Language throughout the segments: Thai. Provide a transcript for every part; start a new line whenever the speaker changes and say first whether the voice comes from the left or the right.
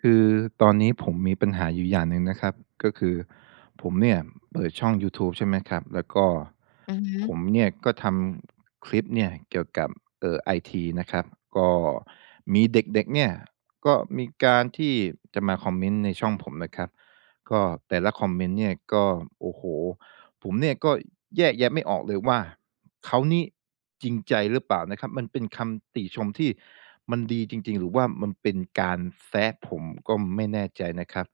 right: คือตอนนี้ผมมีปัญหาอยู่อย่างหนึ่งนะครับก็คือผมเนี่ยเปิดช่องยูทูบใช่ไหมครับแล้วก็
left: อือฮึ
right: ผมเนี่ยก็ทำคลิปเนี่ยเกี่ยวกับไอทีนะครับก็มีเด็กๆเนี่ยก็มีการที่จะมาคอมเมนต์ในช่องผมนะครับก็แต่ละคอมเมนต์เนี่ยก็โอ้โหผมเนี่ยก็แยกแยะไม่ออกเลยว่า เขานี่จริงใจหรือเปล่านะครับมันเป็นคำติชมที่มันดีจริงๆหรือว่ามันเป็นการแซะผมก็ไม่แน่ใจนะครับ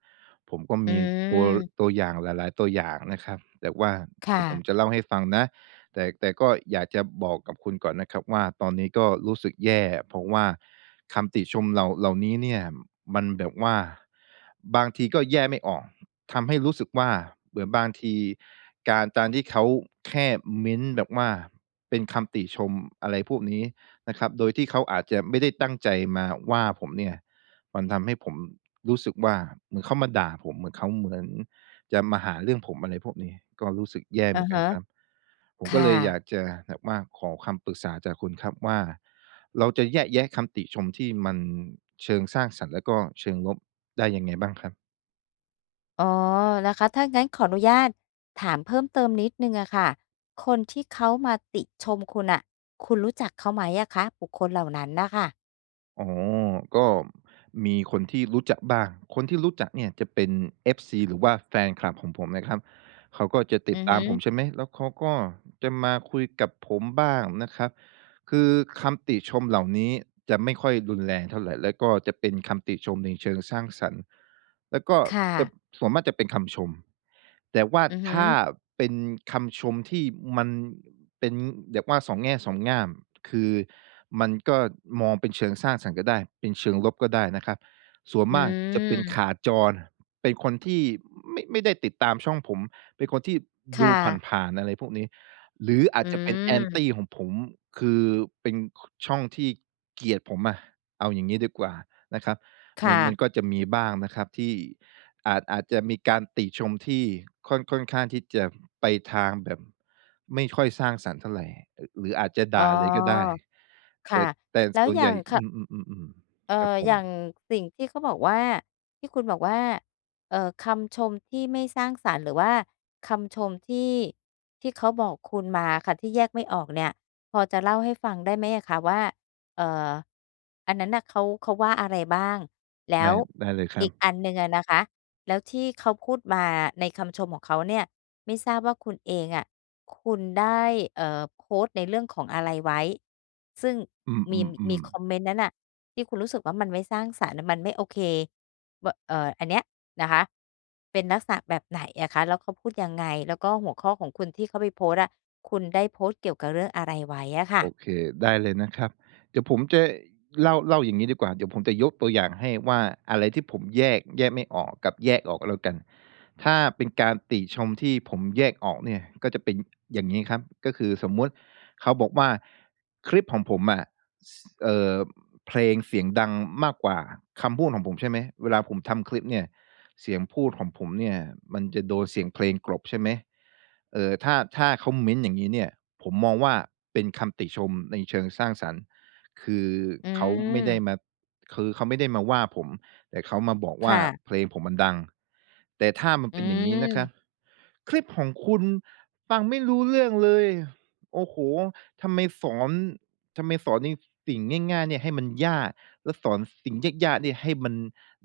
right: ผมก็
left: อื
right: มีตัว
left: ม
right: ตัวอย่างหลายๆตัวอย่างนะครับแต่ว่าเดี๋
left: ค่ะ
right: ยวผมจะเล่าให้ฟังนะแต่ก็อยากจะบอกกับคุณก่อนนะครับว่าตอนนี้ก็รู้สึกแย่เพราะว่าคำติชมเหล่านี้เนี่ยมันแบบว่าบางทีก็แยกไม่ออก ทำให้รู้สึกว่าเหมือนบางทีการที่เขาแค่เม้นต์แบบว่าเป็นคำติชมอะไรพวกนี้นะครับโดยที่เขาอาจจะไม่ได้ตั้งใจมาว่าผมเนี่ยมันทำให้ผมรู้สึกว่าเหมือนเขามาด่าผมเหมือนเขาเหมือนจะมาหาเรื่องผมอะไรพวกนี้ก็รู้สึกแย่
left: อะ
right: เหมือนกั
left: ฮะ
right: นครับผมก็
left: ค่
right: เลยอยาก
left: ะ
right: จะแบบว่าขอคำปรึกษาจากคุณครับว่าเราจะแยกแยะคำติชมที่มันเชิงสร้างสรรค์แล้วก็เชิงลบได้ยังไงบ้างครับ
left: อ๋อนะคะถ้างั้นขออนุญาตถามเพิ่มเติมนิดหนึ่งอะค่ะ คนที่เขามาติชมคุณน่ะคุณรู้จักเขาไหมอะคะบุคคลเหล่านั้นน่ะค่ะ
right: อ๋อ ก็มีคนที่รู้จักบ้าง คนที่รู้จักเนี่ยจะเป็น FC หรือว่าแฟนคลับของผมนะครับ เขาก็จะติ
left: อื
right: ด
left: อ
right: ตา
left: ฮึ
right: มผมใช่ไหม แล้วเขาก็จะมาคุยกับผมบ้างนะครับ คือคำติชมเหล่านี้จะไม่ค่อยรุนแรงเท่าไรแล้วก็จะเป็นคำติชมในเชิงสร้างสรรค์แล้วก็
left: ค่ะ
right: จะส่วนมากจะเป็นคำชมแต่ว่า
left: อือฮึ
right: ถ้าเป็นคำชมที่มันเป็นแบบว่าสองแง่สองง่ามคือมันก็มองเป็นเชิงสร้างสรรค์ก็ได้เป็นเชิงลบก็ได้นะครับส่วน
left: อื
right: มากจะเป็นขา
left: ม
right: จรเป็นคนที่ไม่ได้ติดตามช่องผม เป็นคนที่ดู
left: ค่ะ
right: ผ่านๆอะไรพวกนี้หรืออา
left: อื
right: จจะเป็น Anti
left: ม
right: ของผมคือเป็นช่องที่เกลียดผมอะเอาอย่างงี้ดีกว่านะครับมันก็
left: ค่ะ
right: จะมีบ้างนะครับที่อาจจะมีการติชมที่ค่อนข้างที่จะไปทางแบบไม่ค่อยสร้างสรรค์เท่าไรหรืออาจจะ
left: อ๋
right: ด่าเลยก็ได้
left: อ
right: แต่
left: ค่ะ
right: แต่
left: แล้ว
right: ส่วน
left: อ
right: ให
left: ย่า
right: ญ่
left: ง
right: อืมๆๆ
left: เอ่
right: ๆครับ
left: อ
right: ผ
left: อ
right: ม
left: ย่างสิ่งที่เขาบอกว่าที่คุณบอกว่าคำชมที่ไม่สร้างสรรค์หรือว่าคำชมที่เขาบอกคุณมาค่ะที่แยกไม่ออกเนี่ยพอจะเล่าให้ฟังได้ไหมอะคะว่าเอ่ออันนั้นน่ะเขาว่าอะไรบ้างแล้
right: ได้
left: ว
right: ได้เลยครั
left: อี
right: บ
left: กอันหนึ่งอะนะคะ แล้วที่เขาพูดมาในคำชมของเขาเนี่ยไม่ทราบว่าคุณเองอะคุณได้โพสต์ในเรื่องของอะไรไว้ซึ่ง
right: อื
left: มี
right: มๆ
left: คอ
right: ๆ
left: มเมนต์นั้นน่ะที่คุณรู้สึกว่ามันไม่สร้างสรรค์มันไม่โอเคบเอ่ออันเนี้ยนะคะเป็นลักษณะแบบไหนอะคะแล้วเขาพูดยังไงแล้วก็หัวข้อของคุณที่เขาไปโพสต์อะคุณได้โพสต์เกี่ยวกับเรื่องอะไรไว้อะค่ะ
right: โอเคได้เลยนะครับเดี๋ยวผมจะเล่าอย่างนี้ดีกว่าเดี๋ยวผมจะยกตัวอย่างให้ว่าอะไรที่ผมแยกไม่ออกกับแยกออกแล้วกันถ้าเป็นการติชมที่ผมแยกออกเนี่ยก็จะเป็นอย่างนี้ครับก็คือสมมุติเขาบอกว่าคลิปของผมอะสเอ่อเพลงเสียงดังมากกว่าคำพูดของผมใช่ไหมเวลาผมทำคลิปเนี่ย เสียงพูดของผมเนี่ยมันจะโดนเสียงเพลงกลบใช่ไหมเอ่อถ้าเขาเม้นต์อย่างงี้เนี่ยผมมองว่าเป็นคำติชมในเชิงสร้างสรรค์คือ
left: อื
right: เขาไม่
left: ม
right: ได้มาคือเขาไม่ได้มาว่าผมแต่เขามาบอกว่าเพ
left: ค่ะ
right: ลงผมมันดังแต่ถ้ามัน
left: อื
right: เป็นอย่างงี้นะครับ
left: ม
right: คลิปของคุณฟังไม่รู้เรื่องเลยโอ้โฮทำไมสอนทำไมสอนในสิ่งง่ายๆเนี่ยให้มันยากแล้วสอนสิ่งยากๆเนี่ยให้มัน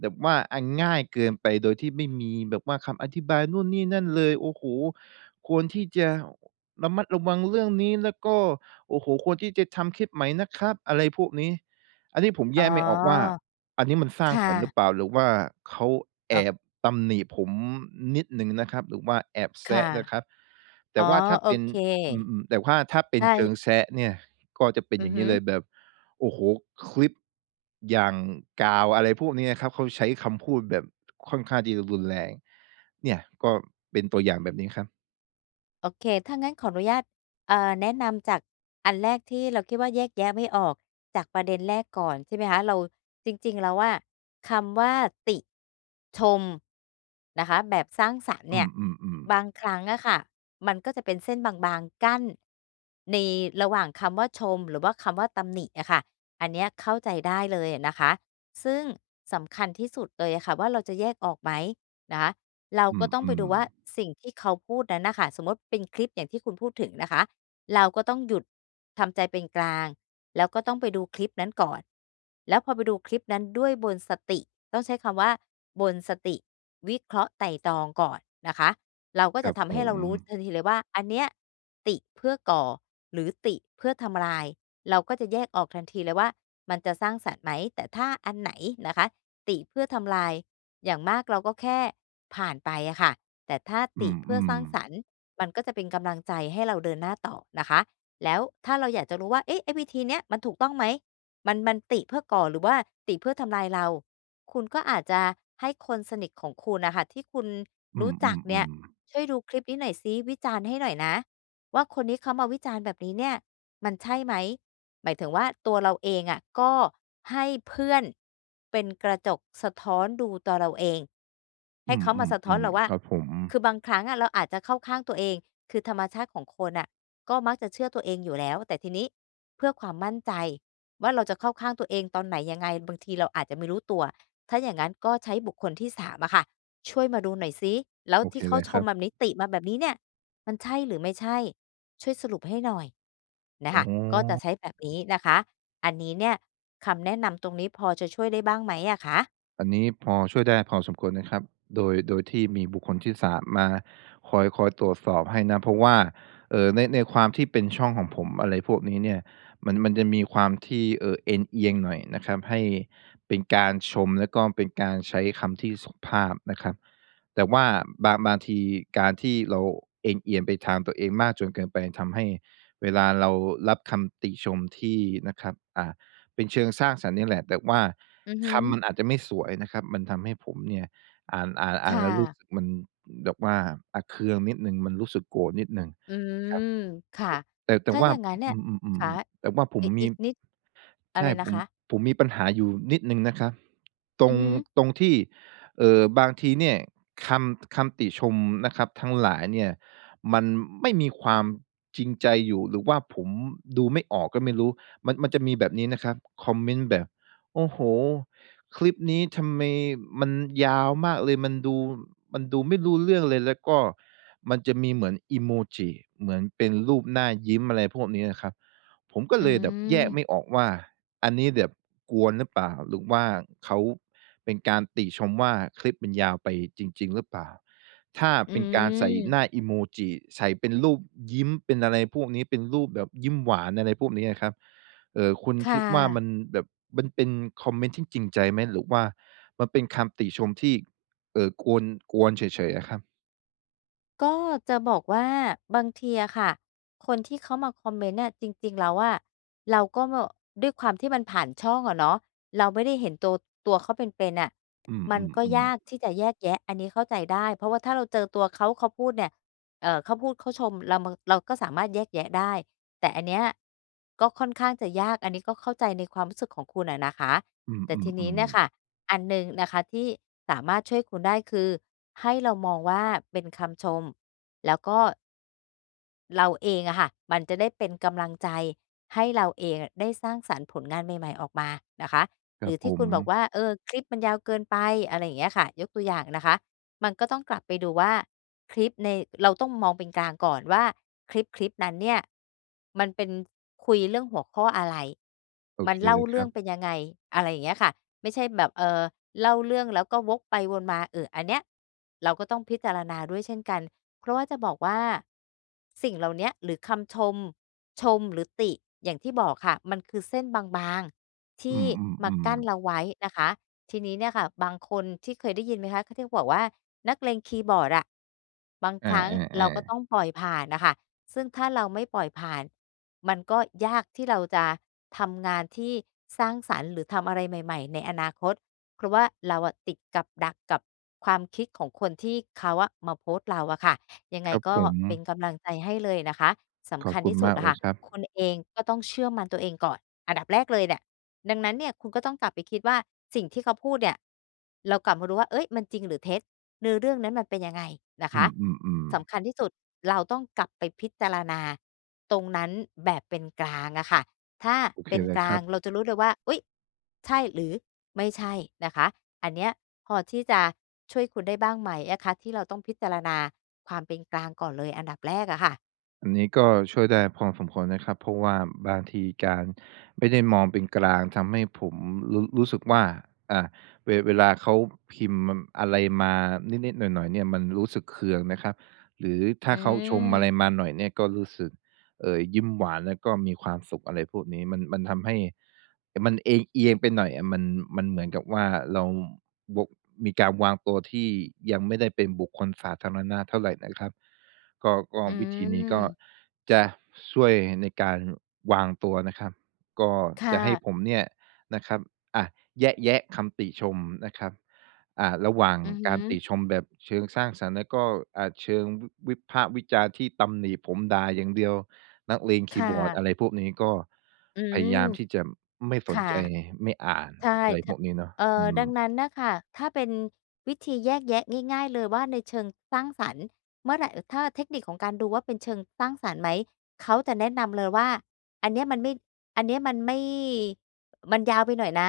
right: แบบว่าอนง่ายเกินไปโดยที่ไม่มีแบบว่าคำอธิบายนู่นนี่นั่นเลยโอ้โฮควรที่จะระมัดระวังเรื่องนี้แล้วก็โอ้โฮควรที่จะทำคลิปใหม่นะครับอะไรพวกนี้อันนี้ผม
left: อ๋
right: แย
left: อ
right: กไม่ออกว่าอันนี้มันส
left: ค
right: ร้างสรรค์หรือเป
left: ่ะ
right: ล่าหรือว่าเขาแอ
left: เอ่อ
right: บตำหนิผมนิดหนึ่งนะครับหรือว่าแอบ
left: ค่ะ
right: แซะนะครับ
left: อ๋
right: แต่
left: อ
right: ว่าถ้า
left: โอ
right: เป็น
left: เค
right: อืมๆแต่ว่าถ้าเป็น
left: ได้
right: เชิงแซะเนี่ยก็จะเป็น
left: อื
right: อ
left: อ
right: ย่าง
left: ฮึ
right: งี้เลยแบบ โอ้โฮคลิปอย่างกาวอะไรพวกนี้นะครับเขาใช้คำพูดแบบค่อนข้างที่จะรุนแรงเนี่ยก็เป็นตัวอย่างแบบนี้ครับ
left: โอเคถ้างั้นขออนุญาตแนะนำจากอันแรกที่เราคิดว่าแยกแยะไม่ออกจากประเด็นแรกก่อนใช่ไหมคะเราจริงๆแล้วอะคำว่าติชมนะคะแบบสร้างสรรค์
right: อื
left: เนี่ย
right: มๆ
left: บาง
right: ๆ
left: ครั้งอะค่ะมันก็จะเป็นเส้นบางๆ กั้นในระหว่างคำว่าชมหรือว่าคำว่าตำหนิอะค่ะอันเนี้ยเข้าใจได้เลยอะนะคะซึ่งสำคัญที่สุดเลยอะค่ะว่าเราจะแยกออกไหม นะคะเรา
right: อ
left: ก็ต้องไป
right: ืม
left: ดูว่า
right: ๆ
left: สิ่งที่เขาพูดนั้นน่ะค่ะสมมุติเป็นคลิปอย่างที่คุณพูดถึงนะคะเราก็ต้องหยุดทำใจเป็นกลางแล้วก็ต้องไปดูคลิปนั้นก่อนแล้วพอไปดูคลิปนั้นด้วยบนสติต้องใช้คำว่าบนสติวิเคราะห์ไตร่ตรองก่อนนะคะเราก็
right: ค
left: จะ
right: รับผ
left: ทำให้
right: ม
left: เรารู้ทันทีเลยว่าอันเนี้ยติเพื่อก่อหรือติเพื่อทำลายเราก็จะแยกออกทันทีเลยว่ามันจะสร้างสรรค์ไหมแต่ถ้าอันไหนนะคะติเพื่อทำลาย อย่างมากเราก็แค่ผ่านไปอะค่ะแต่ถ้า
right: อื
left: ติเพื่อส
right: ม
left: ร้างส
right: ๆ
left: รรค์มันก็จะเป็นกำลังใจให้เราเดินหน้าต่อนะคะแล้วถ้าเราอยากจะรู้ว่าเอ๊ะไอ้วิธีเนี้ยมันถูกต้องไหมมันติเพื่อก่อหรือว่าติเพื่อทำลายเราคุณก็อาจจะให้คนสนิทของคุณน่ะค่ะที่คุณ
right: อื
left: รู้จักเนี่ย
right: มๆๆ
left: ช่วยดูคลิปนี้หน่อยซิวิจารณ์ให้หน่อยนะว่าคนนี้เขามาวิจารณ์แบบนี้เนี่ย มันใช่ไหมหมายถึงว่าตัวเราเองอะก็ให้เพื่อนเป็นกระจกสะท้อนดูตัวเราเองให้
right: อื
left: เขามาสะท้อน
right: ม
left: เรา
right: ๆ
left: ว่า
right: ๆครับผม
left: คือบางครั้งอะเราอาจจะเข้าข้างตัวเองคือธรรมชาติของคนน่ะก็มักจะเชื่อตัวเองอยู่แล้วแต่ทีนี้เพื่อความมั่นใจว่าเราจะเข้าข้างตัวเองตอนไหนยังไงบางทีเราอาจจะไม่รู้ตัวถ้าอย่างงั้นก็ใช้บุคคลที่3อะค่ะช่วยมาดูหน่อยซิแล้ว
right: โอเค
left: ที่เขา
right: เลย
left: ช
right: ค
left: ม
right: รับ
left: แบบนี้ติมาแบบนี้เนี่ยมันใช่หรือไม่ใช่ ช่วยสรุปให้หน่อยนะ
right: อ๋
left: คะก็จะใช้
right: อ
left: แบบนี้นะคะอันนี้เนี่ยคำแนะนำตรงนี้พอจะช่วยได้บ้างไหมอะคะ
right: อันนี้พอช่วยได้พอสมควรนะครับโดยที่มีบุคคลที่3มมาคอยตรวจสอบให้นะเพราะว่าในความที่เป็นช่องของผมอะไรพวกนี้เนี่ยมันจะมีความที่เอนเอียงหน่อยนะครับให้เป็นการชมแล้วก็เป็นการใช้คำที่สุภาพนะครับแต่ว่าบางทีการที่เราเอนเอียงไปทางตัวเองมากจนเกินไปทำให้เวลาเรารับคำติชมที่นะครับเป็นเชิงสร้างสรรค์นี่แหละ แต่ว่า
left: อือฮึ
right: คำมันอาจจะไม่สวยนะครับ มันทำให้ผมเนี่ยอ่านอ่านอ่าน
left: ค่ะ
right: แล้วรู้สึกมันแบบว่าอาเคืองนิดหนึ่งมันรู้สึกโกรธนิดหนึ่ง
left: อื
right: ครับ
left: มค่ะ
right: แต่
left: ถ้าอ
right: ว่า
left: ย่างงั้นเนี่
right: อ
left: ย
right: ืม
left: ค่ะ
right: ๆๆแต่ว่าผม
left: อีก
right: มี
left: อีกนิดอะไร
right: ใช่ผ
left: นะ
right: ม
left: คะ
right: ผมมีปัญหาอยู่นิดหนึ่งนะครับตร
left: อื
right: ง
left: อฮึ
right: ตรงที่บางทีเนี่ยคคำติชมนะครับทั้งหลายเนี่ยมันไม่มีความจริงใจอยู่หรือว่าผมดูไม่ออกก็ไม่รู้มันจะมีแบบนี้นะครับคอมเมนต์แบบโอ้โฮ คลิปนี้ทำไมมันยาวมากเลยมันดูไม่รู้เรื่องเลยแล้วก็มันจะมีเหมือนอิโมจิเหมือนเป็นรูปหน้ายิ้มอะไรพวกนี้อะครับผมก็
left: อื
right: เลยแบบแย
left: ม
right: กไม่ออกว่าอันนี้แบบกวนหรือเปล่าหรือว่าเขาเป็นการติชมว่าคลิปมันยาวไปจริงๆหรือเปล่าถ้า
left: อื
right: เป็นการใส่หน้า
left: ม
right: อิโมจิใส่เป็นรูปยิ้มเป็นอะไรพวกนี้เป็นรูปแบบยิ้มหวานอะไรพวกนี้อะครับ คุณ
left: ค่
right: คิดว่ามัน
left: ะ
right: แบบมันเป็นคอมเมนต์ที่จริงใจไหมหรือว่ามันเป็นคำติชมที่เอ่อกวนกวนเฉยๆอะครับ
left: ก็จะบอกว่าบางทีอะค่ะคนที่เขามาคอมเมนต์เน่ะจริงๆแล้วอะเราก็ด้วยความที่มันผ่านช่องอะเนาะเราไม่ได้เห็นตัวเขาเป็นๆอะ
right: อื
left: มันก็
right: ม
left: ยา
right: ๆ
left: ก
right: ๆ
left: ที่จะแยกแยะอันนี้เข้าใจได้เพราะว่าถ้าเราเจอตัวเขาเขาพูดเนี่ยเขาพูดเขาชมเรามนเราก็สามารถแยกแยะได้แต่อันเนี้ยก็ค่อนข้างจะยากอันนี้ก็เข้าใจในความรู้สึกของคุณอะนะคะ
right: อื
left: แต่ทีนี้
right: ม
left: เนี่ย
right: ๆ
left: ค่ะ
right: ๆ
left: อันหนึ่งนะคะที่สามารถช่วยคุณได้คือให้เรามองว่าเป็นคำชมแล้วก็ เราเองอะค่ะมันจะได้เป็นกำลังใจให้เราเองอได้สร้างสรรค์ผลงานใหม่ๆออกมานะคะ
right: ค
left: ห
right: รั
left: รื
right: บ
left: อ
right: ผ
left: ที่คุ
right: ม
left: ณบอกว่าเออคลิปมันยาวเกินไปอะไรอย่างเงี้ยค่ะยกตัวอย่างนะคะมันก็ต้องกลับไปดูว่าคลิปในเราต้องมองเป็นกลางก่อนว่าคลิปนั้นเนี่ยมันเป็นคุยเรื่องหัวข้ออะไร
right: โอ
left: มั
right: เค
left: นเล่า
right: เลยค
left: เรื่
right: รั
left: อง
right: บ
left: เป็นยังไงอะไรอย่างเงี้ยค่ะไม่ใช่แบบเล่าเรื่องแล้วก็วกไปวนมาอันเนี้ยเราก็ต้องพิจารณาด้วยเช่นกัน เพราะว่าจะบอกว่าสิ่งเหล่าเนี้ยหรือคำชมชมหรือติอย่างที่บอกค่ะมันคือเส้นบางๆ
right: อื
left: ที่มา
right: ม
left: กั้น
right: ๆๆ
left: เราไว้นะคะทีนี้เนี่ยค่ะบางคนที่เคยได้ยินไหมคะเขาที่บอกว่านักเลงคีย์บอร์ดอะบางค
right: อา
left: รั้งเราก็
right: ๆ
left: ต้องปล่อยผ่านน่ะค่ะซึ่งถ้าเราไม่ปล่อยผ่านมันก็ยากที่เราจะทำงานที่สร้างสรรค์หรือทำอะไรใหม่ๆในอนาคตเพราะว่าเราอะติดกับดักกับความคิดของคนที่เขาอะมาโพสต์เราอะค่ะ ยัง
right: ๆค
left: ไง
right: รับ
left: ก็
right: ผม
left: เป็นกำลังใจให้เลยนะคะ
right: ข
left: สำ
right: อบ
left: คัญ
right: คุณ
left: ที่สุด
right: มาก
left: อะ
right: เลย
left: ค่ะ
right: ครับ
left: คุณเองก็ต้องเชื่อมันตัวเองก่อนอันดับแรกเลยเนี่ยดังนั้นเนี่ยคุณก็ต้องกลับไปคิดว่าสิ่งที่เขาพูดเนี่ยเรากลับมาดูว่าเอ้ยมันจริงหรือเท็จเนื้อเรื่องนั้นมันเป็นยังไงนะ
right: อื
left: คะ
right: มๆ
left: สำคั
right: ๆ
left: ญที่สุดเราต้องกลับไปพิจารณาตรงนั้นแบบเป็นกลางอะค่ะ ถ้า
right: โอเค
left: เป็น
right: เล
left: ก
right: ยค
left: ลา
right: รั
left: ง
right: บ
left: เราจะรู้เลยว่าอุ๊ยใช่หรือไม่ใช่นะคะอันเนี้ยพอที่จะช่วยคุณได้บ้างไหมอะคะที่เราต้องพิจารณาความเป็นกลางก่อนเลยอันดับแรกอะค่ะ
right: อันนี้ก็ช่วยได้พอสมควรนะครับเพราะว่าบางทีการไม่ได้มองเป็นกลางทำให้ผมรู้สึกว่าอ่าเวลาเขาพิมพ์อะไรมานิดๆหน่อยๆเนี่ยมันรู้สึกเคืองนะครับหรือถ้า
left: อื
right: เขาชม
left: ม
right: อะไรมาหน่อยเนี่ยก็รู้สึกยิ้มหวานแล้วก็มีความสุขอะไรพวกนี้มันทำให้มันเอียงๆไปหน่อยอะมันเหมือนกับว่าเราวกมีการวางตัวที่ยังไม่ได้เป็นบุคคลสาธารณะเท่าไรนะครับ ก็
left: อื
right: วิธีนี้ก็
left: ม
right: จะช่วยในการวางตัวนะครับก็
left: ค
right: จะให้ผ
left: ่ะ
right: มเนี่ยนะครับอะแยะคำติชมนะครับระหว่าง
left: อือฮึ
right: การติชมแบบเชิงสร้างสรรค์แล้วก็เชิงวิพากษ์วิจารณ์ที่ตำหนิผมด่าอย่างเดียวนักเลงคีย์
left: ค่ะ
right: บอร์ดอะไรพวกนี้ก็
left: อื
right: พ
left: ม
right: ยายามที่จะไม่สน
left: ค่ะ
right: ใจไม่อ่าน
left: ใช่
right: อะไร
left: ท
right: พวกนี้เนาะ
left: เอ่อ
right: อื
left: ดั
right: ม
left: งนั้นน่ะค่ะถ้าเป็นวิธีแยกแยะง่ายๆเลยว่าในเชิงสร้างสรรค์เมื่อไรถ้าเทคนิคของการดูว่าเป็นเชิงสร้างสรรค์ไหมเขาจะแนะนำเลยว่าอันเนี้ยมันไม่อันเนี้ยมันไม่มันยาวไปหน่อยนะ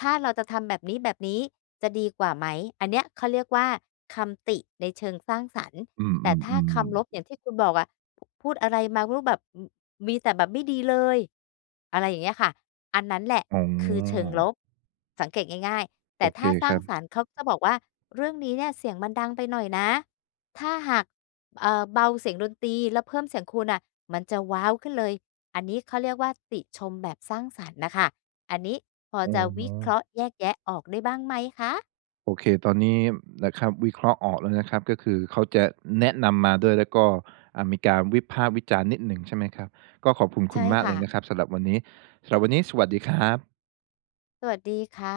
left: ถ้าเราจะทำแบบนี้ๆจะดีกว่าไหมอันเนี้ยเขาเรียกว่าคำติในเชิงสร้างสรรค์
right: อื
left: แต่ถ้า
right: ม
left: คำ
right: ๆ
left: ลบอย่าง
right: ๆ
left: ที่คุณบอกอะพพูดอะไรมาไม่รู้แบบ มีแต่แบบไม่ดีเลยอะไรอย่างเงี้ยค่ะอันนั้นแหละ
right: อ๋
left: คือเชิง
right: อ
left: ลบสังเกตง่ายๆ
right: โอ
left: แต่
right: เค
left: ถ้าส
right: ค
left: ร้าง
right: รับ
left: สรรค์เขาก็จะบอกว่าเรื่องนี้เนี่ยเสียงมันดังไปหน่อยนะถ้าหากเบาเสียงดนตรีแล้วเพิ่มเสียงคุณน่ะมันจะว้าวขึ้นเลยอันนี้เขาเรียกว่าติชมแบบสร้างสรรค์น่ะค่ะอันนี้พอ
right: อื
left: จะ
right: อ
left: วิ
right: ฮึ
left: เคราะห์แยกแยะออกได้บ้างไหมคะ
right: โอเค ตอนนี้นะครับวิเคราะห์ออกแล้วนะครับ ก็คือเขาจะแนะนำมาด้วยแล้วก็มีการวิพากษ์วิจารณ์นิดหนึ่งใช่ไหมครับ ก็ขอบคุณคุ
left: ใช่
right: ณมากเล
left: ค่ะ
right: ยนะครับสำหรับวันนี้สำหรับวันนี้สวัสดีครับ
left: สวัสดีค่ะ